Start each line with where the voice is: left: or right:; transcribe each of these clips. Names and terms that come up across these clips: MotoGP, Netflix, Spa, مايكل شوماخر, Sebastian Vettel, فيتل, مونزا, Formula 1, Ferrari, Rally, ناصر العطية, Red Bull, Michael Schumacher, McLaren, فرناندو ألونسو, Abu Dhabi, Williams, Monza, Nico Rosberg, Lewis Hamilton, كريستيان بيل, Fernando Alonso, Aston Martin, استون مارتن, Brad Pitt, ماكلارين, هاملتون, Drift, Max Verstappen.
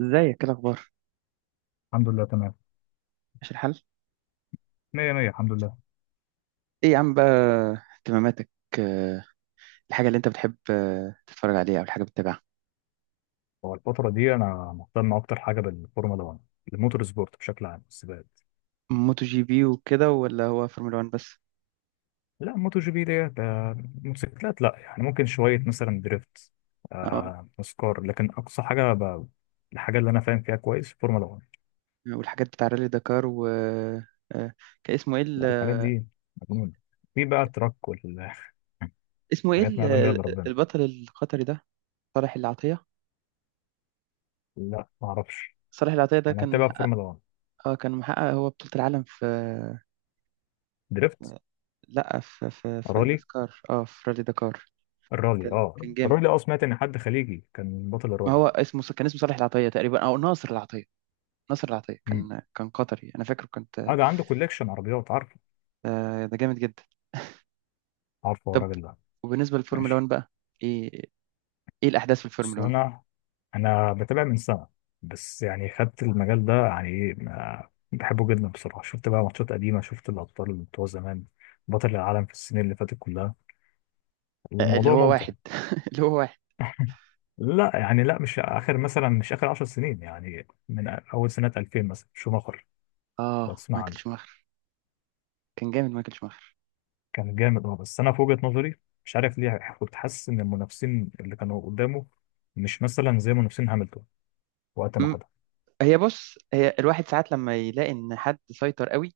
right: ازيك؟ ايه الاخبار؟
left: الحمد لله، تمام.
right: ماشي الحال؟
left: مية مية، الحمد لله.
right: ايه يا عم بقى اهتماماتك؟ آه، الحاجه اللي انت بتحب تتفرج عليها او الحاجه بتتابعها؟
left: هو الفترة دي أنا مهتم أكتر حاجة بالفورمولا 1، الموتور سبورت بشكل عام، السباقات.
right: موتو جي بي وكده، ولا هو فورمولا 1 بس؟
left: لا، موتو جي بي ديت موتوسيكلات. لا يعني، ممكن شوية مثلا دريفت،
right: اه.
left: نسكار. لكن أقصى حاجة الحاجة اللي أنا فاهم فيها كويس فورمولا 1.
right: والحاجات بتاع رالي دكار، و كان اسمه ايه
left: لا، الحاجات
right: ال-
left: دي مجنونة. في بقى تراك والحاجات.
right: اسمه ايه
left: ما يعلم بيها
right: ال-
left: إلا ربنا.
right: البطل القطري ده، صالح العطيه.
left: لا، ما أعرفش.
right: صالح العطيه ده
left: أنا
right: كان
left: بتابع
right: محقق.
left: فورمولا 1.
right: اه، كان محقق، هو بطوله العالم في
left: دريفت،
right: آه، لا، في
left: رالي،
right: النسكار، اه، في رالي دكار.
left: الرالي
right: كان
left: اه
right: كان جامد.
left: الرالي اه سمعت إن حد خليجي كان بطل
right: ما
left: الرالي.
right: هو اسمه كان اسمه صالح العطيه تقريبا، او ناصر العطيه. ناصر العطية كان قطري، أنا فاكره كنت.
left: اه ده عنده كوليكشن عربيات. عارفه؟
right: ده جامد جدا.
left: عارفه هو
right: طب
left: الراجل ده؟
right: وبالنسبة للفورمولا 1
left: ماشي.
right: بقى، إيه إيه الأحداث في
left: بس
right: الفورمولا 1؟
left: انا بتابع من سنه. بس يعني خدت المجال ده، يعني ايه، بحبه جدا بصراحه. شفت بقى ماتشات قديمه، شفت الابطال اللي بتوع زمان، بطل العالم في السنين اللي فاتت كلها.
right: اللي
left: الموضوع
right: هو
left: ممتع.
right: واحد اللي هو واحد،
left: لا، يعني، لا، مش اخر 10 سنين. يعني من اول سنه 2000، مثلا شوماخر. لو تسمع عنه.
right: مايكل شوماخر. كان جامد مايكل شوماخر.
left: كان جامد، بس انا في وجهه نظري مش عارف ليه كنت حاسس ان المنافسين اللي كانوا قدامه مش مثلا زي منافسين هاملتون وقت ما
right: م-
left: خدها.
right: هي، بص، هي الواحد ساعات لما يلاقي إن حد سيطر قوي،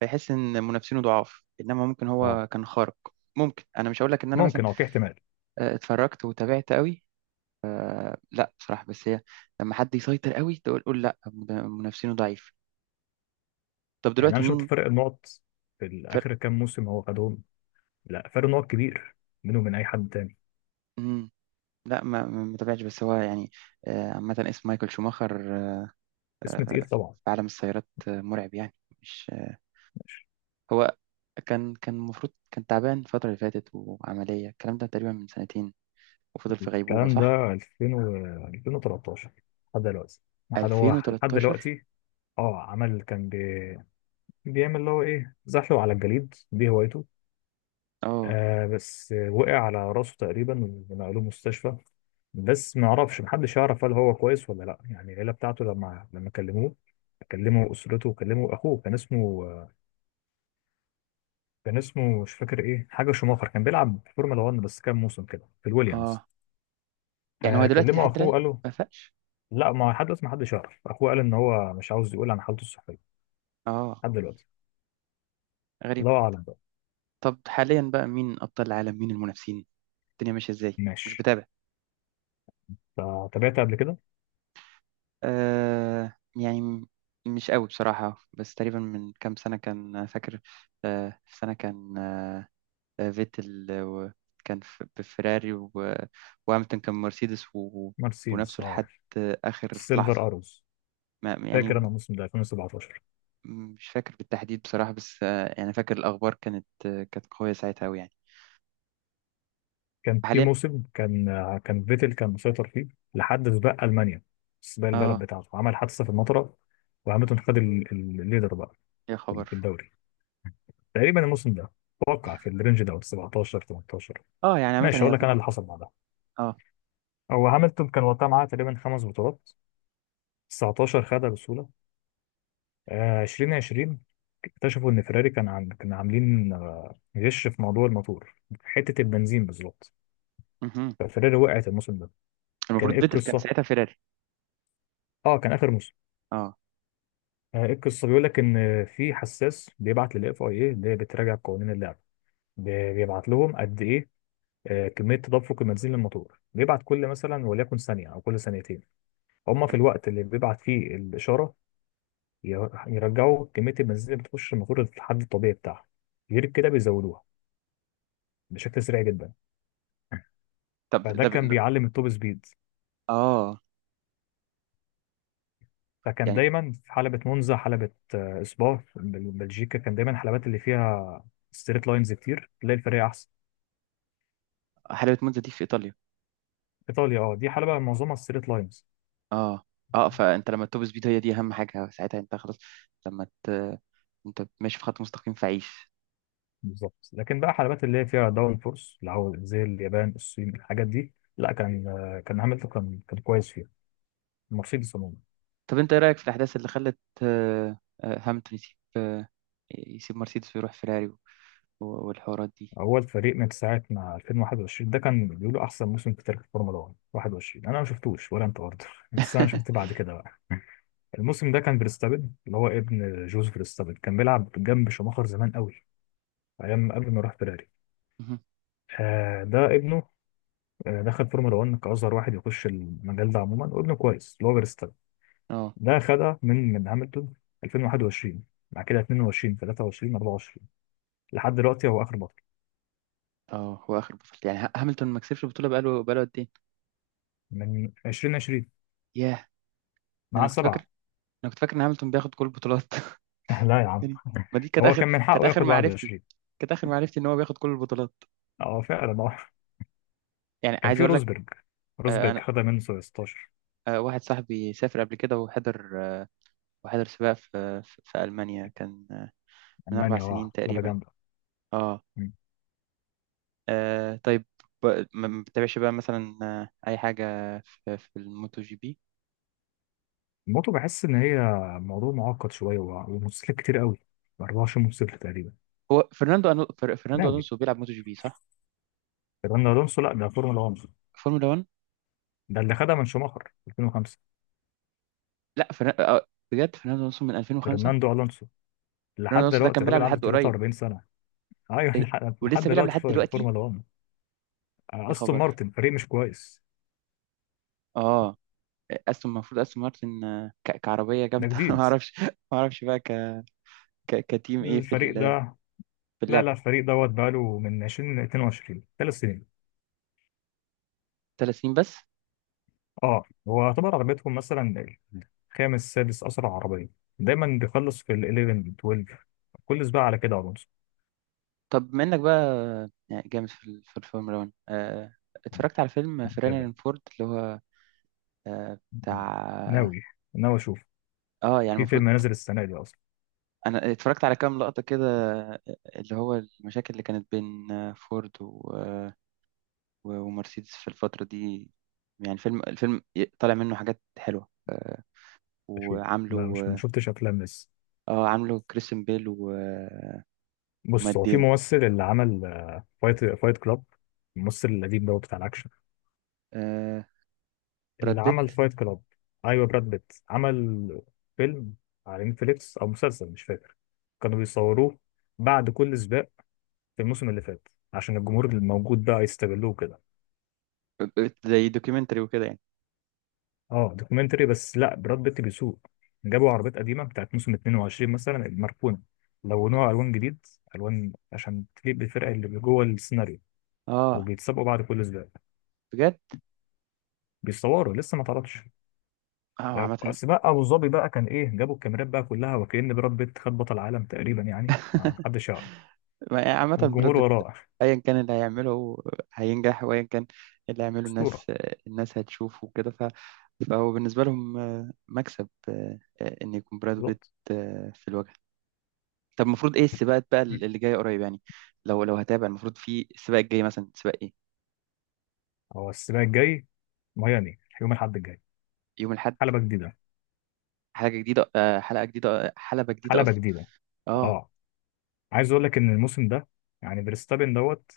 right: فيحس إن منافسينه ضعاف، إنما ممكن
left: اه،
right: هو كان خارق. ممكن. أنا مش هقول لك إن أنا مثلا
left: ممكن، في احتمال.
right: اتفرجت وتابعت قوي. لا، بصراحة، بس هي، لما حد يسيطر قوي تقول قول لا ده منافسينه ضعيف. طب
left: يعني
right: دلوقتي
left: انا شفت
right: مين؟
left: فرق النقط في اخر كام موسم هو خدهم، لا، فرق نقط كبير منه من اي حد تاني.
right: فرق. لا ما تابعتش، بس هو يعني عامة، اسم مايكل شوماخر
left: اسم تقيل طبعا.
right: في عالم السيارات مرعب يعني. مش،
left: ماشي.
right: هو كان المفروض، كان تعبان الفترة اللي فاتت، وعملية الكلام ده تقريبا من سنتين، وفضل في غيبوبة،
left: الكلام ده
right: صح؟
left: 2000 و 2013، لحد دلوقتي. لحد
right: 2013.
left: دلوقتي. اه عمل كان بي... بيعمل اللي هو ايه، زحله على الجليد دي هوايته.
right: اه.
left: بس وقع على راسه تقريبا، ونقلوه مستشفى. بس ما اعرفش، محدش يعرف هل هو كويس ولا لا. يعني العيله بتاعته لما كلموه، كلموا اسرته وكلموا اخوه. كان اسمه مش فاكر ايه، حاجه شوماخر، كان بيلعب في فورمولا 1 بس كام موسم كده في الويليامز.
right: اه يعني هو دلوقتي
left: كلموا
right: لحد
left: اخوه
right: الآن
left: قالوا.
right: ما فاقش؟
left: لا، ما لحد دلوقتي ما حدش يعرف. اخوه قال ان هو مش عاوز يقول عن حالته الصحيه
right: اه،
left: لحد دلوقتي.
right: غريبة.
left: الله اعلم بقى.
right: طب حاليا بقى، مين أبطال العالم؟ مين المنافسين؟ الدنيا ماشية ازاي؟ مش
left: ماشي،
right: بتابع.
left: تابعت قبل كده.
right: آه يعني م- مش قوي بصراحة، بس تقريبا من كام سنة، كان فاكر في سنة، كان فيتل كان بفيراري، وهاملتون كان مرسيدس و-
left: مرسيدس،
right: ونفسه لحد آخر لحظة.
left: سيلفر اروز.
right: ما يعني
left: فاكر
right: م-
left: انا الموسم ده 2017.
right: مش فاكر بالتحديد بصراحة، بس يعني فاكر الأخبار كانت، كانت قوية ساعتها أوي يعني.
left: كان في
right: حاليا،
left: موسم كان فيتل كان مسيطر فيه لحد سباق المانيا، سباق البلد
right: اه.
left: بتاعته، عمل حادثه في المطره، وهامilton خد الليدر بقى
right: يا
left: في
right: خبر.
left: الدوري. تقريبا الموسم ده اتوقع في الرينج ده 17، 18.
right: اه يعني عامة
left: ماشي، هقول
right: هي.
left: لك انا اللي حصل بعدها.
right: اه.
left: هو هامilton كان وقتها معاه تقريبا خمس بطولات. 19 خدها بسهوله. 2020 اكتشفوا ان فيراري كان عاملين غش في موضوع الموتور، حته البنزين بالظبط.
right: مهم.
left: ففيراري وقعت الموسم ده. كان
right: المفروض
left: ايه
right: فيتل كان
left: القصه؟
right: ساعتها فيراري.
left: اه كان اخر موسم.
right: اه،
left: إيه القصه، بيقول لك ان في حساس بيبعت للاف اي اي اللي بتراجع قوانين اللعبه، بيبعت لهم قد ايه، كميه تدفق البنزين للموتور. بيبعت كل، مثلا وليكن، ثانيه او كل ثانيتين. هما في
right: تمام.
left: الوقت اللي بيبعت فيه الاشاره يرجعوا كميه البنزين اللي بتخش الموتور للحد الطبيعي بتاعها. غير كده بيزودوها بشكل سريع جدا.
right: طب
left: فده
right: ده ب...
left: كان بيعلم التوب سبيد.
right: اه
left: فكان
right: يعني،
left: دايما في حلبة مونزا، حلبة سبا في بلجيكا. كان دايما الحلبات اللي فيها ستريت لاينز كتير تلاقي الفريق.
right: حلاوة مونزا دي في إيطاليا.
left: ايطاليا، دي حلبة معظمها ستريت لاينز.
right: اه. اه، فأنت لما توب سبيد، هي دي أهم حاجة ساعتها، أنت خلاص. لما ت... أنت ماشي في خط مستقيم فعيش.
left: بالظبط. لكن بقى حلبات اللي هي فيها داون فورس، اللي هو زي اليابان، الصين، الحاجات دي، لا، كان هامilton كان كويس فيها، مرسيدس عموما.
right: طب أنت إيه رأيك في الأحداث اللي خلت، هامilton يسيب يسيب مرسيدس ويروح فيراري، والحوارات دي؟
left: اول فريق من ساعه ما 2021، ده كان بيقولوا احسن موسم في تاريخ الفورمولا 1، 21. انا ما شفتوش، ولا انت برضه؟ بس انا شفت بعد كده بقى. الموسم ده كان فيرستابن، اللي هو ابن جوز فيرستابن، كان بيلعب جنب شوماخر زمان قوي، ايام قبل ما يروح فيراري.
right: مهم.
left: ده ابنه. دخل فورمولا 1 كأصغر واحد يخش المجال ده عموما، وابنه كويس اللي هو فيرستابن.
right: اه.
left: ده خدها من هاملتون 2021. بعد كده 22، 23، 24، لحد دلوقتي هو آخر بطل.
right: اه هو اخر بطولة، يعني هاملتون ما كسبش البطولة بقاله قد ايه؟
left: من 2020
right: ياه.
left: معاه
right: انا كنت فاكر
left: سبعة.
right: انا كنت فاكر ان هاملتون بياخد كل البطولات.
left: لا يا عم،
right: يعني، ما دي كانت
left: هو
right: اخر،
left: كان من
right: كانت
left: حقه
right: اخر
left: ياخد
right: معرفتي
left: 21.
right: كانت اخر معرفتي ان هو بياخد كل البطولات.
left: اه فعلا. اه
right: يعني
left: كان
right: عايز
left: في
right: اقول لك.
left: روزبرج. روزبرج
right: آه،
left: خدها منه 16.
right: واحد صاحبي سافر قبل كده وحضر، وحضر سباق في ألمانيا، كان من أربع
left: ألمانيا،
right: سنين
left: لعبة
right: تقريبا.
left: جامدة.
right: اه.
left: مم.
right: طيب. ما ما بتتابعش بقى مثلا أي حاجة في, في الموتو جي بي؟
left: الموتو بحس إن هي موضوع معقد شوية، وموتوسيكلات كتير قوي. 24 موتوسيكل تقريبا.
right: هو فرناندو فرناندو
left: ناوي.
right: ألونسو بيلعب موتو جي بي، صح؟
left: فيرناندو الونسو؟ لا ده فورمولا 1.
right: فورمولا 1.
left: ده اللي خدها من شوماخر 2005.
right: لا، فرنا... آه، بجد فرناندو ألونسو من 2005؟
left: فرناندو الونسو
right: فرناندو
left: لحد
right: ألونسو ده كان
left: دلوقتي
right: بيلعب
left: الراجل عنده
right: لحد قريب؟
left: 43 سنه. ايوه.
right: إيه ده؟
left: لحد
right: ولسه بيلعب
left: دلوقتي
right: لحد
left: في
right: دلوقتي؟
left: الفورمولا 1.
right: يا
left: استون
right: خبر.
left: مارتن فريق مش كويس.
right: اه. استون، المفروض استون مارتن كعربيه
left: ده
right: جامده. ما
left: جديد
right: اعرفش. ما اعرفش بقى كتيم ايه في
left: الفريق ده.
right: في
left: لا،
right: اللعبه؟
left: لا، الفريق دوت بقاله من 2022، 3 سنين.
right: 3 سنين بس؟
left: اه، هو يعتبر عربيتهم مثلا خامس سادس اسرع عربيه. دايما بيخلص في ال 11، 12، كل سباق على كده الونسو.
right: طب منك بقى، يعني جامد في في الفورمولا 1، اتفرجت على فيلم فيراري
left: متابع.
right: اند فورد، اللي هو بتاع.
left: ناوي. ناوي اشوف.
right: اه يعني
left: في
right: المفروض.
left: فيلم نازل السنه دي اصلا.
right: انا اتفرجت على كام لقطة كده، آه، اللي هو المشاكل اللي كانت بين فورد ومرسيدس في الفترة دي. يعني فيلم، الفيلم طالع منه حاجات حلوة
left: اشوف.
right: وعامله.
left: لا، مش، ما
right: اه.
left: شفتش افلام لسه.
right: عامله كريستيان بيل و... آه،
left: بص
right: ومات
left: هو في
right: ديمون.
left: ممثل اللي عمل فايت كلاب، الممثل القديم ده بتاع الاكشن،
right: آه،
left: اللي
right: براد بيت.
left: عمل فايت كلاب. ايوه، براد بيت عمل فيلم على نتفليكس او مسلسل، مش فاكر. كانوا بيصوروه بعد كل سباق في الموسم اللي فات، عشان الجمهور الموجود بقى يستغلوه كده.
right: زي دوكيومنتري وكده يعني.
left: اه، دوكيومنتري بس لا، براد بيت بيسوق. جابوا عربيات قديمه بتاعت موسم 22 مثلا، المركونه، لونوها الوان جديد، الوان عشان تليق بالفرقه اللي جوه السيناريو.
right: اه،
left: وبيتسابقوا بعد كل سباق.
right: بجد.
left: بيصوروا، لسه ما اتعرضش.
right: اه، عامة.
left: اصل بقى ابو ظبي بقى كان ايه، جابوا الكاميرات بقى كلها وكأن براد بيت خد بطل العالم تقريبا، يعني ما حدش يعرف.
right: عامة براد
left: والجمهور
right: بيت،
left: وراه،
right: ايا كان اللي هيعمله هينجح، وايا كان اللي هيعمله الناس،
left: اسطوره.
right: الناس هتشوفه وكده، فهو بالنسبة لهم مكسب ان يكون براد بيت
left: بالظبط.
right: في الواجهة. طب المفروض ايه السباقات بقى
left: مم.
right: اللي جاية قريب يعني؟ لو، لو هتابع، المفروض في السباق الجاي مثلا سباق ايه؟
left: هو السباق الجاي ميامي، يوم الاحد الجاي.
right: يوم الاحد.
left: حلبه جديده.
right: حاجة جديدة، حلقة جديدة، حلبة جديدة
left: حلبه
right: اصلا.
left: جديده،
right: اه.
left: اه. عايز اقول لك ان الموسم ده، يعني فيرستابن دوت.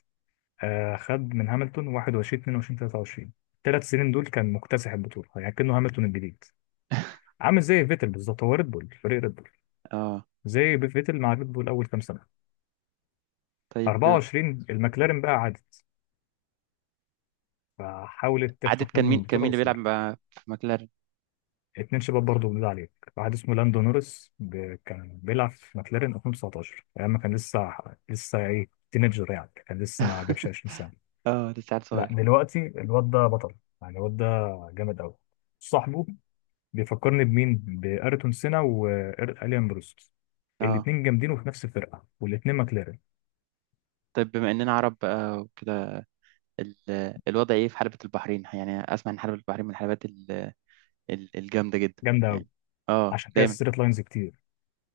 left: خد من هاملتون 21، 22، 23، الثلاث سنين دول كان مكتسح البطوله، يعني كانه هاملتون الجديد. عامل زي فيتل بالظبط، هو ريد بول، فريق ريد بول،
right: اه،
left: زي فيتل مع ريد بول اول كام سنه.
right: طيب.
left: 24 المكلارين بقى عادت، فحاولت
right: عدد،
left: تخطف
right: كان
left: منهم
right: مين، كان مين
left: البطوله
right: اللي
left: بس ما
right: بيلعب
left: عرفتش.
right: مع في ماكلارين؟
left: اتنين شباب برضه، بنقول عليك واحد اسمه لاندو نورس، كان بيلعب في ماكلارين 2019 ايام ما كان لسه، لسه ايه، تينيجر يعني، كان لسه ما جابش 20 سنه.
right: اه، لسه عيل
left: لا،
right: صغير.
left: دلوقتي الواد ده بطل. يعني الواد ده جامد قوي. صاحبه بيفكرني بمين؟ بأيرتون سينا وإليان بروست.
right: اه.
left: الاتنين جامدين، وفي نفس الفرقه، والاتنين ماكلارين.
right: طيب، بما اننا عرب بقى وكده، الوضع ايه في حلبة البحرين؟ يعني اسمع ان حلبة البحرين من الحلبات الجامدة جدا
left: جامده قوي.
right: يعني. اه،
left: عشان كده
right: دايما.
left: الستريت لاينز كتير.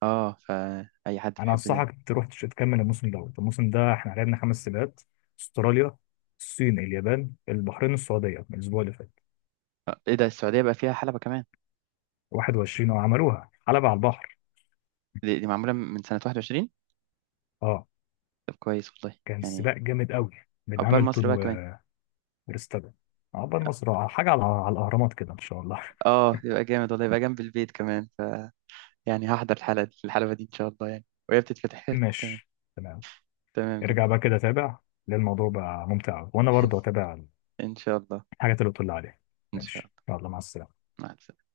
right: اه، فاي حد
left: انا
right: بيحب ده.
left: انصحك تروح تكمل الموسم دوت. الموسم ده احنا لعبنا خمس سباقات، استراليا، الصين، اليابان، البحرين، السعوديه من الاسبوع اللي فات.
right: ايه ده السعودية بقى فيها حلبة كمان؟
left: 21، عملوها حلبة على البحر.
right: دي، معمولة من سنة 21؟
left: اه،
right: طب كويس والله
left: كان
right: يعني.
left: سباق جامد قوي بين
right: عقبال
left: هامilton
right: مصر بقى كمان.
left: وفيرستابن. عقبال مصر، حاجه على الاهرامات كده ان شاء الله.
right: اه، يبقى جامد والله، يبقى جنب البيت كمان، ف يعني هحضر الحلقة دي، الحلبة دي، ان شاء الله يعني، وهي بتتفتح كمان.
left: ماشي، تمام.
right: تمام جدا.
left: ارجع بقى كده تابع، لان الموضوع بقى ممتع أوي. وانا برضه اتابع
right: ان شاء الله.
left: الحاجات اللي قلت لي عليها.
right: ان شاء
left: ماشي،
right: الله.
left: يلا، مع السلامه.
right: مع السلامة.